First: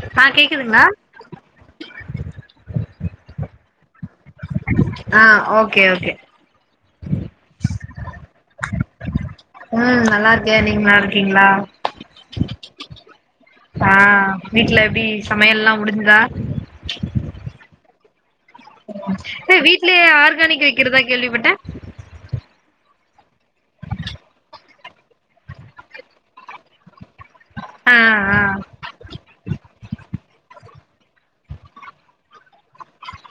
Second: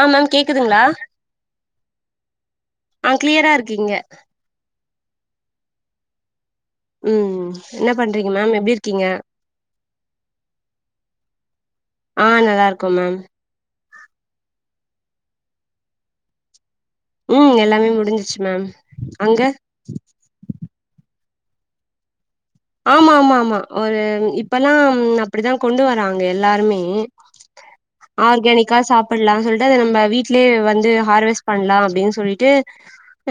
ஆ ma'am கேக்குதுங்ளா ஆ க்ளியராருக் இங்க ஆ ஓகே ஓகே ம் என்ன பண்றீங்க மேம் எப்டிர்க்கிங்க உ நல்லார்க்கே நீங்க நலார்க்கீங்ளா ஆ நல்லார்க்கோ மேம் ஆ வீட்ல எப்டி சமையல்லா முடிஞ்சுதா ம் எல்லாமே முடிஞ்சிச்சு மேம் அங்க ஏ வீட்லியே ஆர்கானிக் வைக்கிறதா கேள்விப்பட்டே ஆமா மா மா ஒரு இப்பல்லாம் அப்டிதா கொண்டு வராங்க எல்லாருமே ஆ ஆ ஆர்கனிக்கா சாப்புல்லா ஹெல் தது நம்ப வீட்லே வந்து ஹார்வஸ் பண்லா அப்டின் சொல்லிட்டு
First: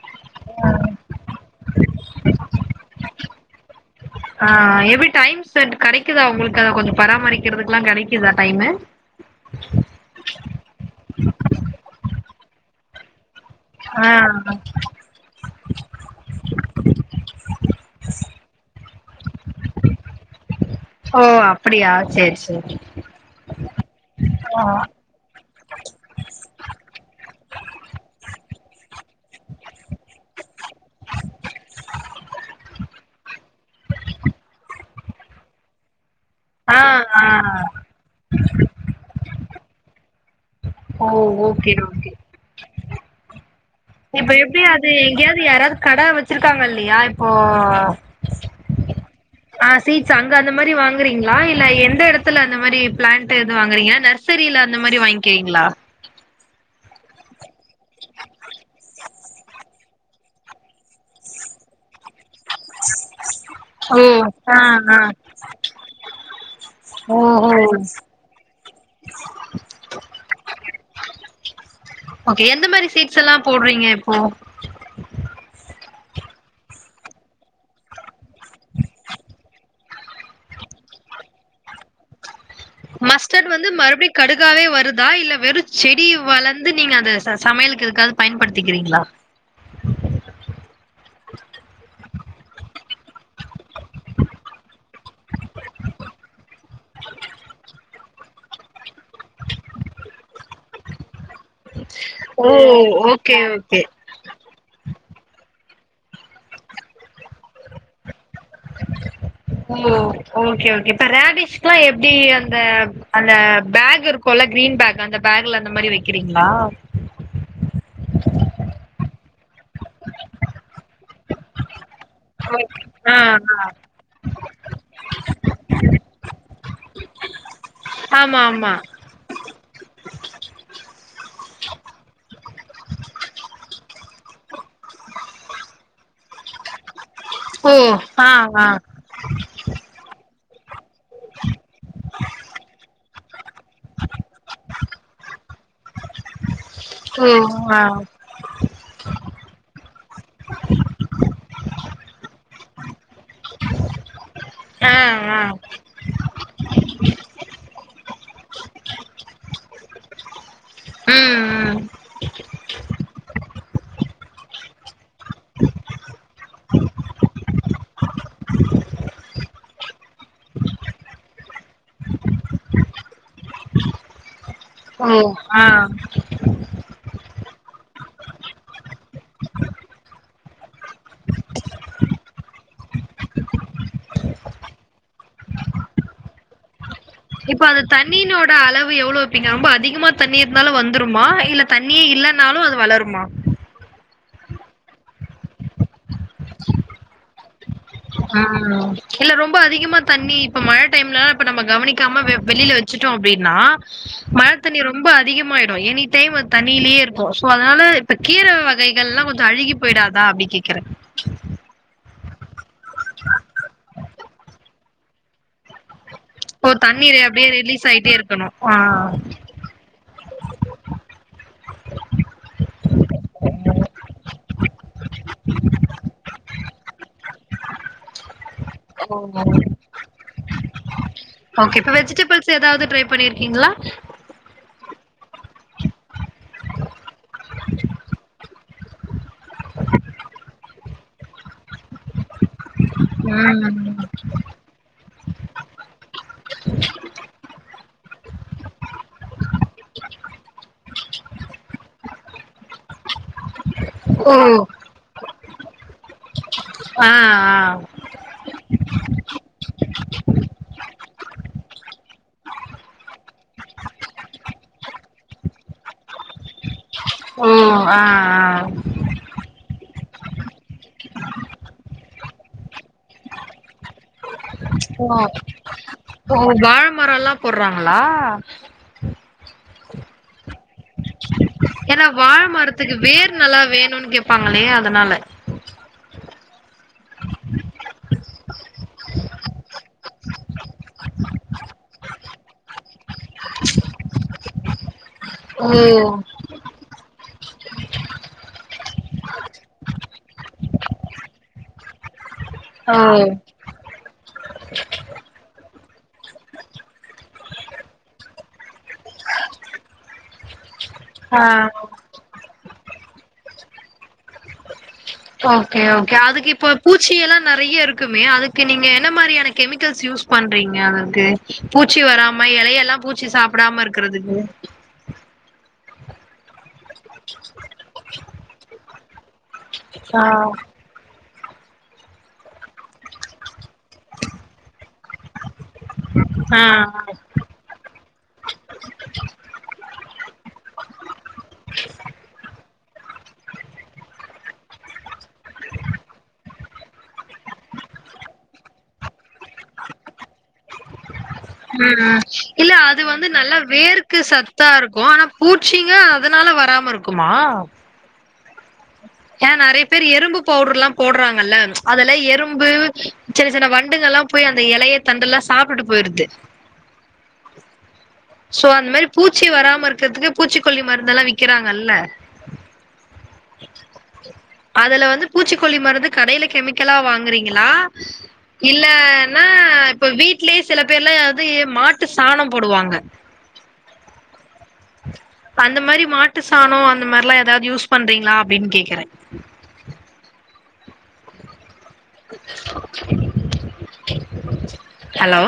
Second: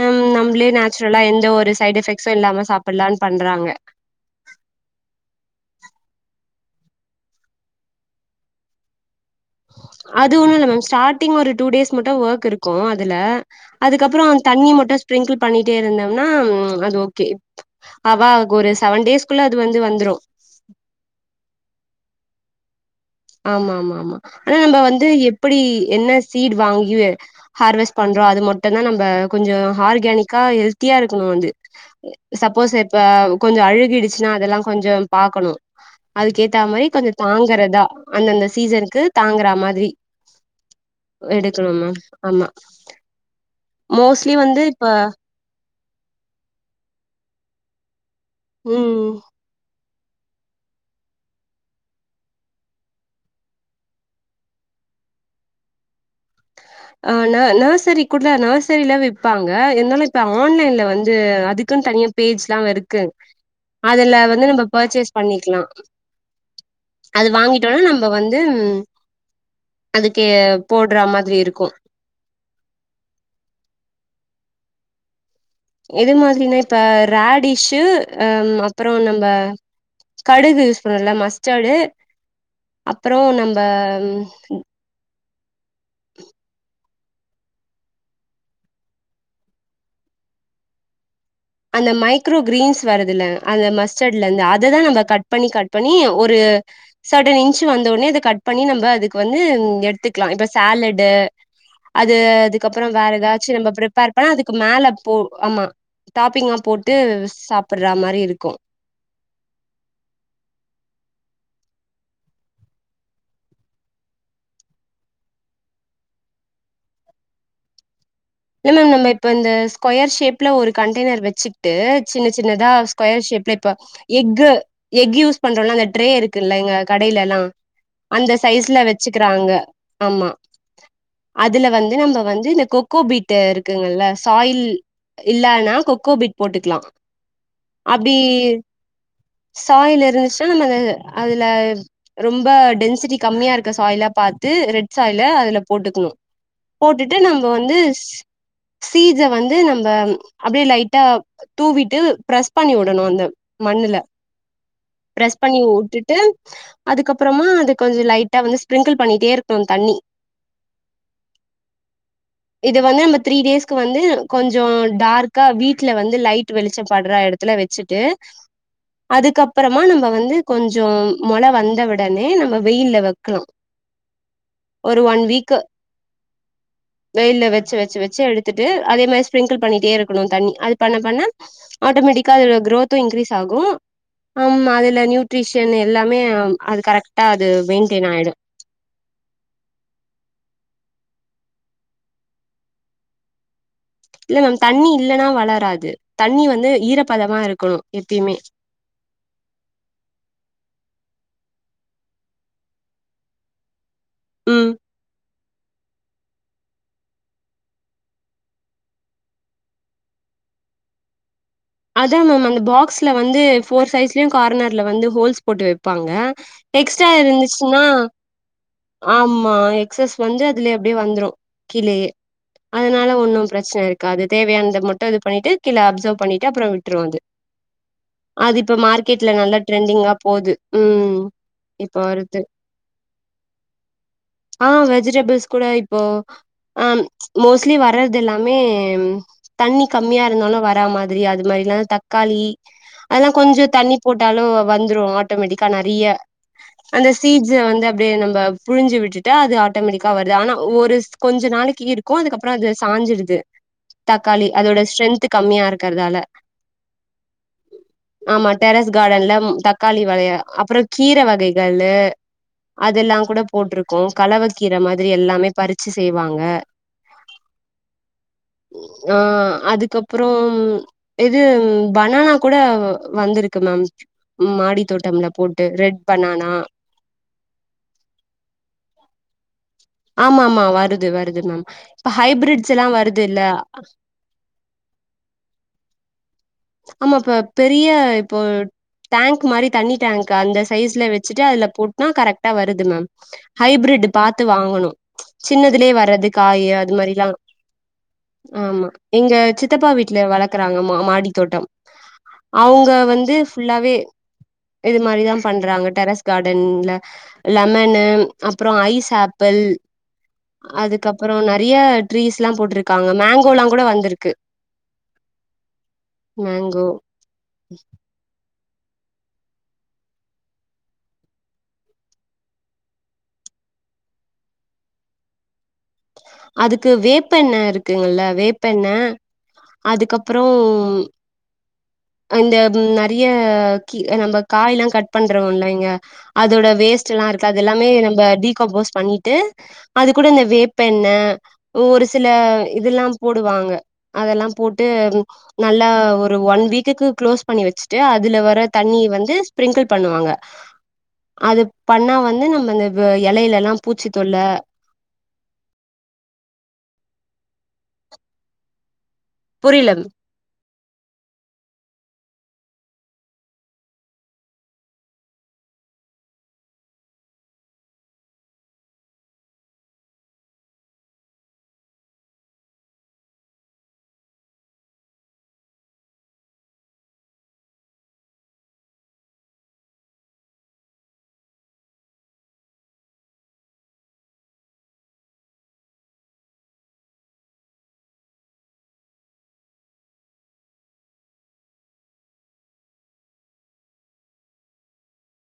அம் நம்ளே நேச்சுரலா எந்த ஒரு சைட் எஃபெக்ஸு இல்லாம சாப்புல்லான் பண்றாங்க ஆ எப்டி டைம் செட் கடைக்குதா உங்ளுக்கு அ கொஞ்சு பராமரிக்கிறதுக்லா கடைக்கிதா டைமு அது ஒன்னுல்ல மேம் ஸ்டாட்டிங் ஒரு டூ டேஸ் மட்டு வக் இருக்கு அதுல ஆ அதுக்கப்றோ அந் தண்ணி மட்டு ஸ்பிரிங்குள் பண்ணிட்டே இருந்தம்னா அது ஓகே இப் அவாக் ஒரு செவன் டேஸ்குள்ள அது வந்து வந்த்ரு ஓ அப்படியா ச்செரி செரி ஆமாமாமா ஆனா நம்ப வந்து எப்டி என்ன சீரு வாங்கி ஹேர் வாஷ் பண்றோ அது மட்டுந்தா நம்ப கொஞ்சோ ஆர்கானிக்கா ஹெல்த்தியா இருக்கணு அது சப்போஸ் இப்ப கொஞ்சோ அழுகிடுச்சுன்னா அதெல்லா கொஞ்சோ பாக்கணு அதுக்கேத்த ஆ மாரி கொஞ்சோ ஆ தாங்கறதா அந்தந்த சீசனுக்கு தாங்கறா மாதிரி ஓ ஓகே எடுக்கணும் மேம் ஓகே ஆமா இப்ப மோஸ்ட்லி வந்து எப்டி இப்ப அது எங்கியாது யாராது கடை வெச்சிருக்காங்க இல்லையா இப்போ ம் ஆ சீட்ஸ் அங்க அந்த மாரி வாங்குறீங்ளா இல்ல எந்த எடத்துல அந்த மாரி பிளான்ட்து வாங்குறீங்க நர்சரில அந்த மாரி வாங்கிறீங்ளா ஆ ந நர்சரி கூட நர்சரில விப்பாங்க இருந்தாலு இப்ப ஆன்லைன்ல வந்து அதுக்குன் தனியா பேஜெல்லா இருக்கு ஓ! அதுல வந்து ஆ நம்ம ஆ. பர்சேஸ் பண்ணிக்கலா அது ஓஹோ! வாங்கிட்டோனா நம்ப வந்து அந்த கே போட்றா மாதரி இரு ஓகே எந்த மாரி சீட்ஸெல்லா போடுறீங்க இப்போ எது மாதிரினா இப்ப ராடிஷு அ ம் அப்றோம் நம்ப கடுகு சொன்னனல்ல மஸ்டர்டு அப்புறோ மஸ்டர்டு நம்ம வந்து மறுபடி கடுகாவே வருதா இல்ல வெறு செடி வளந்து நீங்க அத ச சமையலுக்கு எதுக்காது பயன்படுத்திகிறீங்ளா அந்த மைக்ரோ கிரீன்ஸ் வருதுல அந்த மஸ்டர்டுலந்து அததா நம்ம கட் பண்ணி கட் பண்ணி ஒரு சடன் இன்ச்சு வந்தனொன்னே அத கட் பண்ணி நம்ப அதுக்கு வந்து எடுத்துக்லா இப்ப சேலடு அது ஓ! அதுக்கப்றோ வேற ஓகே எதாச்சு நம்ப ஓகே. பிரிப்பேர் அப்பனா அதுக்கு மேல போ ஆமா டாப்பிங்கா போட்டு சாப்பர்றா மாரி இருக்கு [inaudible] ஓ ஓகே ஓகே இப்ப ரேடிஷ்க்லா எப்டி அந்த அந்த பேக் இரு க்குல்ல கிரீன் பேக் அந்த பேக்ல அந்த மாரி வெக்கிறீங்ளா இல்ல நம்ம இப்ப இந்த ஸ்கொயர் ஷேப்ல ஒரு கண்டெய்னர் வெச்சு ட்டு சின்ன ஓகே. சின்னதா ஆ ஸ்கொயர் ஷேப்ல ஆ. இப்ப எக்கு எக் யூஸ் பண்றோல்ல அந்த ட்ரே இருக்குல்லங்க கடைல எல்லா அந்த ஆமா ஆமா. சைஸ்ல வெ சுக்கிறாங்க ஆமா அதுல வந்து நம்ப வந்து இந்த கொ க்கோபீட் இருக்குங்கல்ல சாயில் இல்லனா கொக்கோபீட் போட்டுக்கலா ம் அப்டி ஆ ஆ சாயில் இருந்துச்சுன்னா நம்ம அதுல ரொம்ப டென்சிட்டி கம்மியா இருக்க சாயிலா பாத்து ரெட் சாயில அதுல போட்டுக்கணு போட்டுட்டு நம்ப ம் வந்து ஆ சீஜ வந்து நம்ம அப்டியே லைட்டா தூவிட்டு பிரஸ் பண்ணி விடணு அந்த மண்ணுல ஆ ஆ பிரஸ் பண்ணி வுட்டு ட்டு அதுக்கப்பறமா அது கொஞ்சோ லைட்டா வந்து ஸ்பிரிங்கிள் பண்ணிட்டே இருக்கணு தண்ணி ம் ம் இத வந்து நம்ம த்ரீ டேஸ்க்கு வந்து கொஞ்சோ டார்க்கா வீட்ல வந்து லைட் வெளிச்சம்படற எடத்துல வெச்சுட்டு அதுக்கப்பறமா நம்ப வந்து கொஞ்சம் மொள வந்தவுடனே நம்ம வெயில்ல வெக்கணு ம் ஆ வெயில்ல வெச்சு வெச்சு வெச்சு எடுத்துட்டு அதே மாரி ஸ்ப்ரிங்கிள் பண்ணிட்டே இருக்கணு தண்ணி அது பண்ண பண்ண ஆட்டோமேட்டிக்கா அதோட குரோத்து இன்க்ரீஸ் ஆகு ஆமா அதுல நியூட்ரிஷன் எல்லாமே அது கரெக்டா அது மெயின்டெய்ன் ஆயிடு ட அளவு எவ்ளோ வப்பீங்க ரொம்ப அதிகமா தண்ணி இருந்தாலும் வந்துருமா இல்ல தண்ணியே இல்லைனாலும் அது வளருமா இல்ல மேம் தண்ணி இல்லன்னா வளராது தண்ணி வந்து ஈரப்பதமா இருக்கணு எப்பயுமே ஆ இல்ல ரொம்ப அதிகமா தண்ணி இப்ப மழ டைம்லா இப்ப நம்ம கவனிக்காம வெ வெளியில வச்சுட்டோம் அப்டின்னா மழ ம் தண்ணி ரொம்ப அ அதிகமயுடு எனி டைம் அத் தண்ணிலேயே இருக்கோ சோ அதனால கீர வகைகள் லா கொஞ்சொ அழுகிப் போயிடாத அப்டி கேக்குற அதான் மேம் அந்த பாக்ஸ்ல வந்து ஃபோர் சைஸ்லயும் கார்னர்ல வந்து ஹோல்ஸ் போட்டு வைப் பாங்க இப்போ எக்ஸ்ட தண்ணீர் அப்டியே இருந்துசுனா ரிலீஸ் ஆயிட்டே இருக்கணு ஆ ஆம் ப மா எக்ஸஸ் வந்து அதுலயே அப்டியே வந்துரு கீழேயே அதனால ஒன்னு ப்ரச்சன இருக்காது அது தேவையானத மட்டு இது பண்ணிட்டு கீழே அப்சர்வ் பண்ணிட்டு அப்றோ விட்டுரு அது அது இப்ப மார்க்கெட்ல நல்லா ம் ட்ரெண்டிங்கா போது ம் ஓகே இப்ப வெஜிடேபிள்ஸ் ஏதாது ட்ரை பண்ணியிருக்கீங்ளா ஆ வெஜிடேபிள்ஸ் கூட இப்போ ஆ ம் மோஸ்ட்லி வர்றது எல்லாமே தண்ணி கம்மியா இருந்தாலும் வராம ரி அது மாரி லா தக்காளி அதெல்லா கொஞ்சொ ம் தண்ணி போட்டாலு வந்துரு அ ஆட்டோமெட்டிக்கா நறியா அந்த சீட்ஸ் அ வந்து அப்டியே நம்ப புழிஞ்சு விட்டுட்டா அது ஆட்டோமெட்டிக்கா வருது ஆனா அ ஒரு கொஞ்ச நாளைக்கு இருக்கு அதுகப்றொ அது சாஞ்சிடுது [unintelligible] தக்காளி அதோட ஸ்ட்ரென்த் கம்மியா இருக்கறதால ஆ ஆ ஆமா டெரஸ் கார்டன்ல தக்காளி வளைய அப்றோம் கீர வகைகளு அதெல்லா கூட போட்டிருக்கோம் கலவக்கீர மாதிரி எல்லாமே பறிச்சு செய்வாங்க ஓ ஆ ஆ ஆ அதுக்கப்றோம் இது பனானா கூட வந்திருக்கு மேம் மாடித்தோட்டம்ல போட்டு ரெட் பனானா மரம்லா போடுறாங்களா ஆமா ஆமா வருது வருது மேம் ஏன்னா இப்ப ஹைபிரிட்ஸ் லா வருது ல்ல பப்பாங்களே அதனால ஆமா இப்ப பெரிய இப்போ ட் டேங்க் மாரி தண்ணி டேங்க் அந்த சைஸ்ல வச்சுட்டு அதுல போட்னா கரெக்டா வருது மேம் ஹைபிரிட் பாத்து வாங்கணு ஓ சின்னதுலயே வர்றது காய் அது மாரி லா ஆமா எங்க சித்தப்பா வீட்டுல வளர்க்கறாங்கமா மாடி தோட்டம் அவுங்க ஓ வந்து ஃபுல்லாவே இது மாரிதா பண்றாங்க டெரஸ் கார்டன்ல லெமனு அப்றோ ஐஸ் ஆபிள் அதுக்கப்றோ ஆ நெறயா ட்ரீஸ் லா போட்ருக்காங்க மேங்கோ லா கூட வந்துருக்கு ஓகே ஓகே அதுக்கு இப்ப மேங்கோ பூச்சி எல்லா நெறைய இருக்கு மே அதுக்கு நீங்க என்ன மாரியான கெமிகல்ஸ் யூஸ் பண்றீங்க அதுக்கு பூச்சி வராம எலையெல்லா பூச்சி சாப் படாம இருக்குறதுக்கு அதுக்கு வேப்பெண்ண இருக்குங்ல்ல வேப்ப எண்ண ஆ அதுக்கப்றோ அந்த ம் நெறைய கி நம்ப காய் லா கட் பண்றோல இங்க ஆ அதோட ஆ வேஸ்ட் லா இருக்கு அது எல்லாமே நம்ப டிகம்போஸ் பண்ணிட்டு அது கூட இந்த வேப் பெண்ணு ஒரு சில அ இதெல்லா போடுவாங்க அதெல்லா போட்டு நல்லா ஒரு ஒன் வீக்குக்கு க்ளோஸ் பண்ணி வச்சுட்டு அதுல வர தண்ணி வந்து ஸ்பிரிங்கிள் பண்ணுவாங்க ஹ ம் ம் இல்ல அது வந்து நல்லா இலையிலல்லா பூச்சி வேர்க்கு தொல்ல சத்தா இருக்கு ஆனா பூச்சிங்க அதனால வராம இருக்குமா ஏன் நெறய புரியல பேர் எறும்பு பவுடர் லா போட்றாங்கல்ல ம் அதுல எறும்பு சின்ன சின்ன வண்டுங்கலா போய் அந்த இலய தண்டு லா சாப்டுட்டு போயிடுது சோ அந்த மாரி பூச்சி வராம இருக்குறதுக்கு பூச்சிக்கொல்லி மருந்தெல்லா விக்கிறாங்கல்ல அதுல வந்து பூச்சிக்கொல்லி மருந்து கடையில கெமிக்கலா வாங்குறீங்களா இல்லன்னா இப்ப வீட்லயே சில பேர்லா யாராது மாட்டு சாணோ போடுவாங்க அந்த மாரி மாட்டு சாணம் அந்த மாரிலா ஏதாவது யூஸ் பண்றீங்களா அப்டின்னு கேக்குற ஹலோ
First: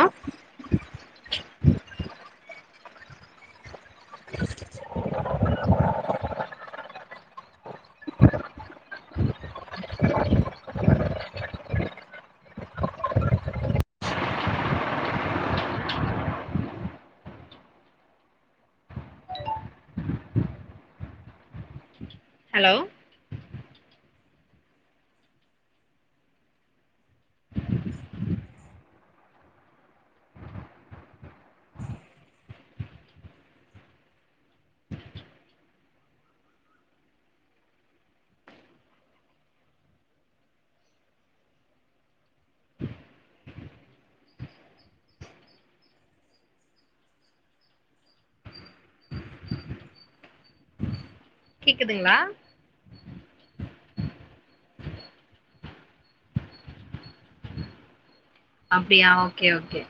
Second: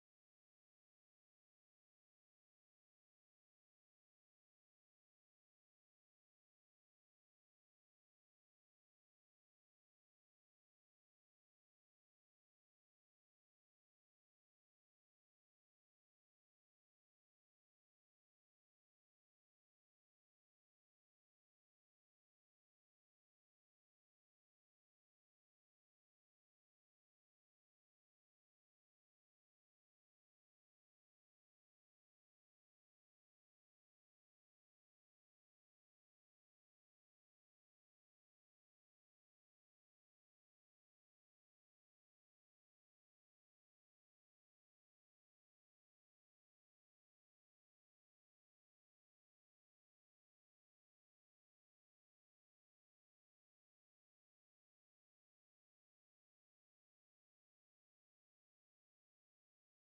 [inaudible] [inaudible] ஹலோ [inaudible] [inaudible] கேக்குதுங்ளா அப்டியா ஓகே ஓகே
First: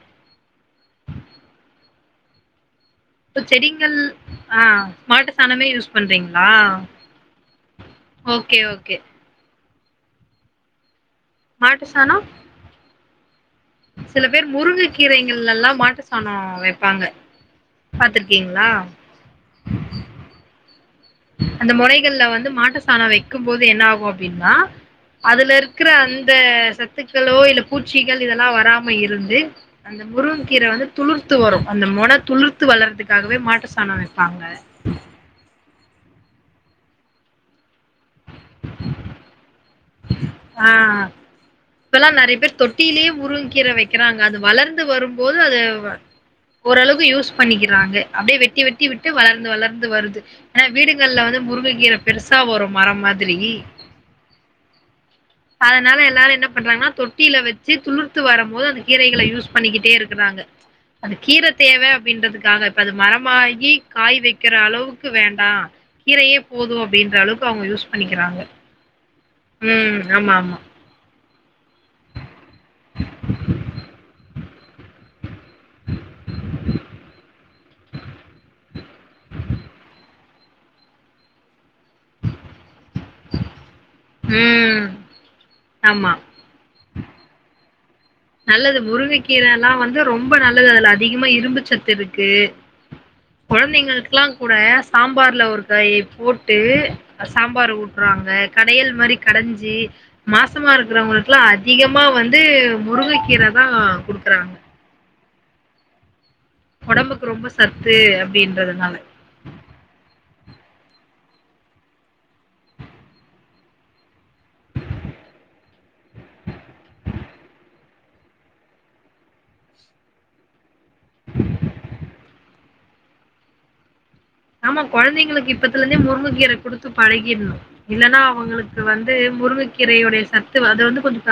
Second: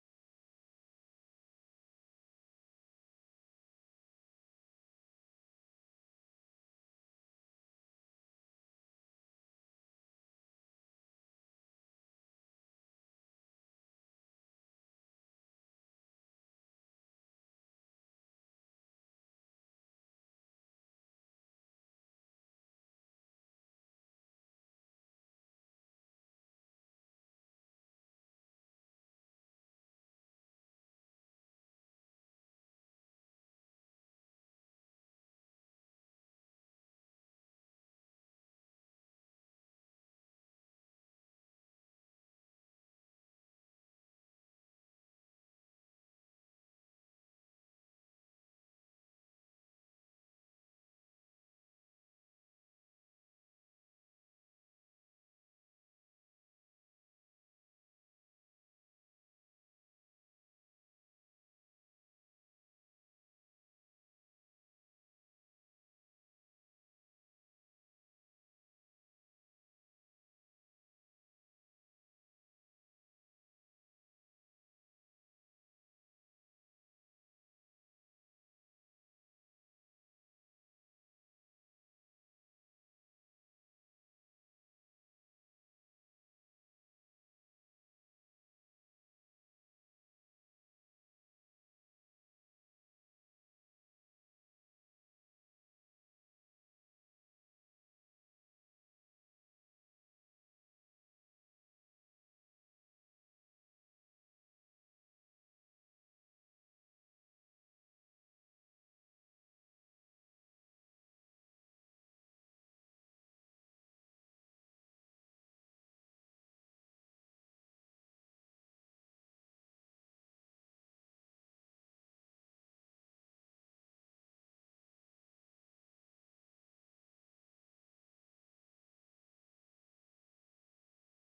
இப்ப செடிகள் ஆ மாட்டு சாணமே யூஸ் பண்றீங்ளா ஓகே ஓகே மாட்டு சானோ சில பேர் முருங்கை கீரைகள் எல்லா மாட்டு சாணோ வெப்பாங்க பாத்ருக்கீங்ளா அந்த முறைகள்ல வந்து மாட்டு சாணம் வைக்கும் போது என்ன ஆகு அப்டின்னா அதுல இருக்கற அந்த சத்துக்களோ இல்ல பூச்சிகள் இதெல்லா வராம இருந்து அந்த முருக கீர வந்து துளுர்த்து வரு அந்த மொன துளுர்த்து வளரதுக்காகவே மாட்டு சாணோ வப்பாங்க ஆ இப்பெல்லா நெறய பேரு தொட்டியிலே முருங்கக்கீர வக்கிறாங்க அது வளர்ந்து வரும்போது அது ஓரளவுக்கு யூஸ் பண்ணிக்கிறாங்க அப்டியே வெட்டி வெட்டி விட்டு வளர்ந்து வளர்ந்து வருது ஆனா வீடுகள்ல வந்து முருங்ககீர பெருசா வரு மரம் மாதிரி அதனால எல்லாரு என்ன பண்றாங்கனா தொட்டியில வச்சு துளுர்த்து வரு போது அந்த கீரைகள யூஸ் பண்ணிக்கிட்டே இருக்குறாங்க அந்த கீர தேவ அப்டின்றதுக்காக இப்ப அது மரமாகி காய் வைக்கிற அளவுக்கு வேண்டா கீரையே போது அப்டின்ற அளவுக்கு அவுங்க யூஸ் பண்ணிக்கிறாங்க ம் ஆமா ஆமா [inaudible] ம் ஆமா நல்லது முருங்கக்கீர எல்லா வந்து ரொம்ப நல்லது அதுல அதிகமா இரும்பு சத்து இருக்கு கொழந்தைங்களுக்கெள்ளா கூட சாம்பார்ல ஒரு கைய போட்டு சாம்பார் ஊட்றாங்க கடையல் மாரி கடஞ்சி மாசமா இருக்கிறவங்களுக்குலா அதிகமா வந்து முருங்கக்கீர தா குடுக்குறாங்க உடம்புக்கு ரொம்ப சத்து அப்டின்றதுனால ஆமா கொழந்தைங்களுக்கு இப்பத்துல இருந்தே முருங்கக்கீர குடுத்து பழகிடணு இல்லன்னா அவுங்களுக்கு வந்து முருங்கக்கீரையுடைய சத்து அது வந்து கொஞ்ச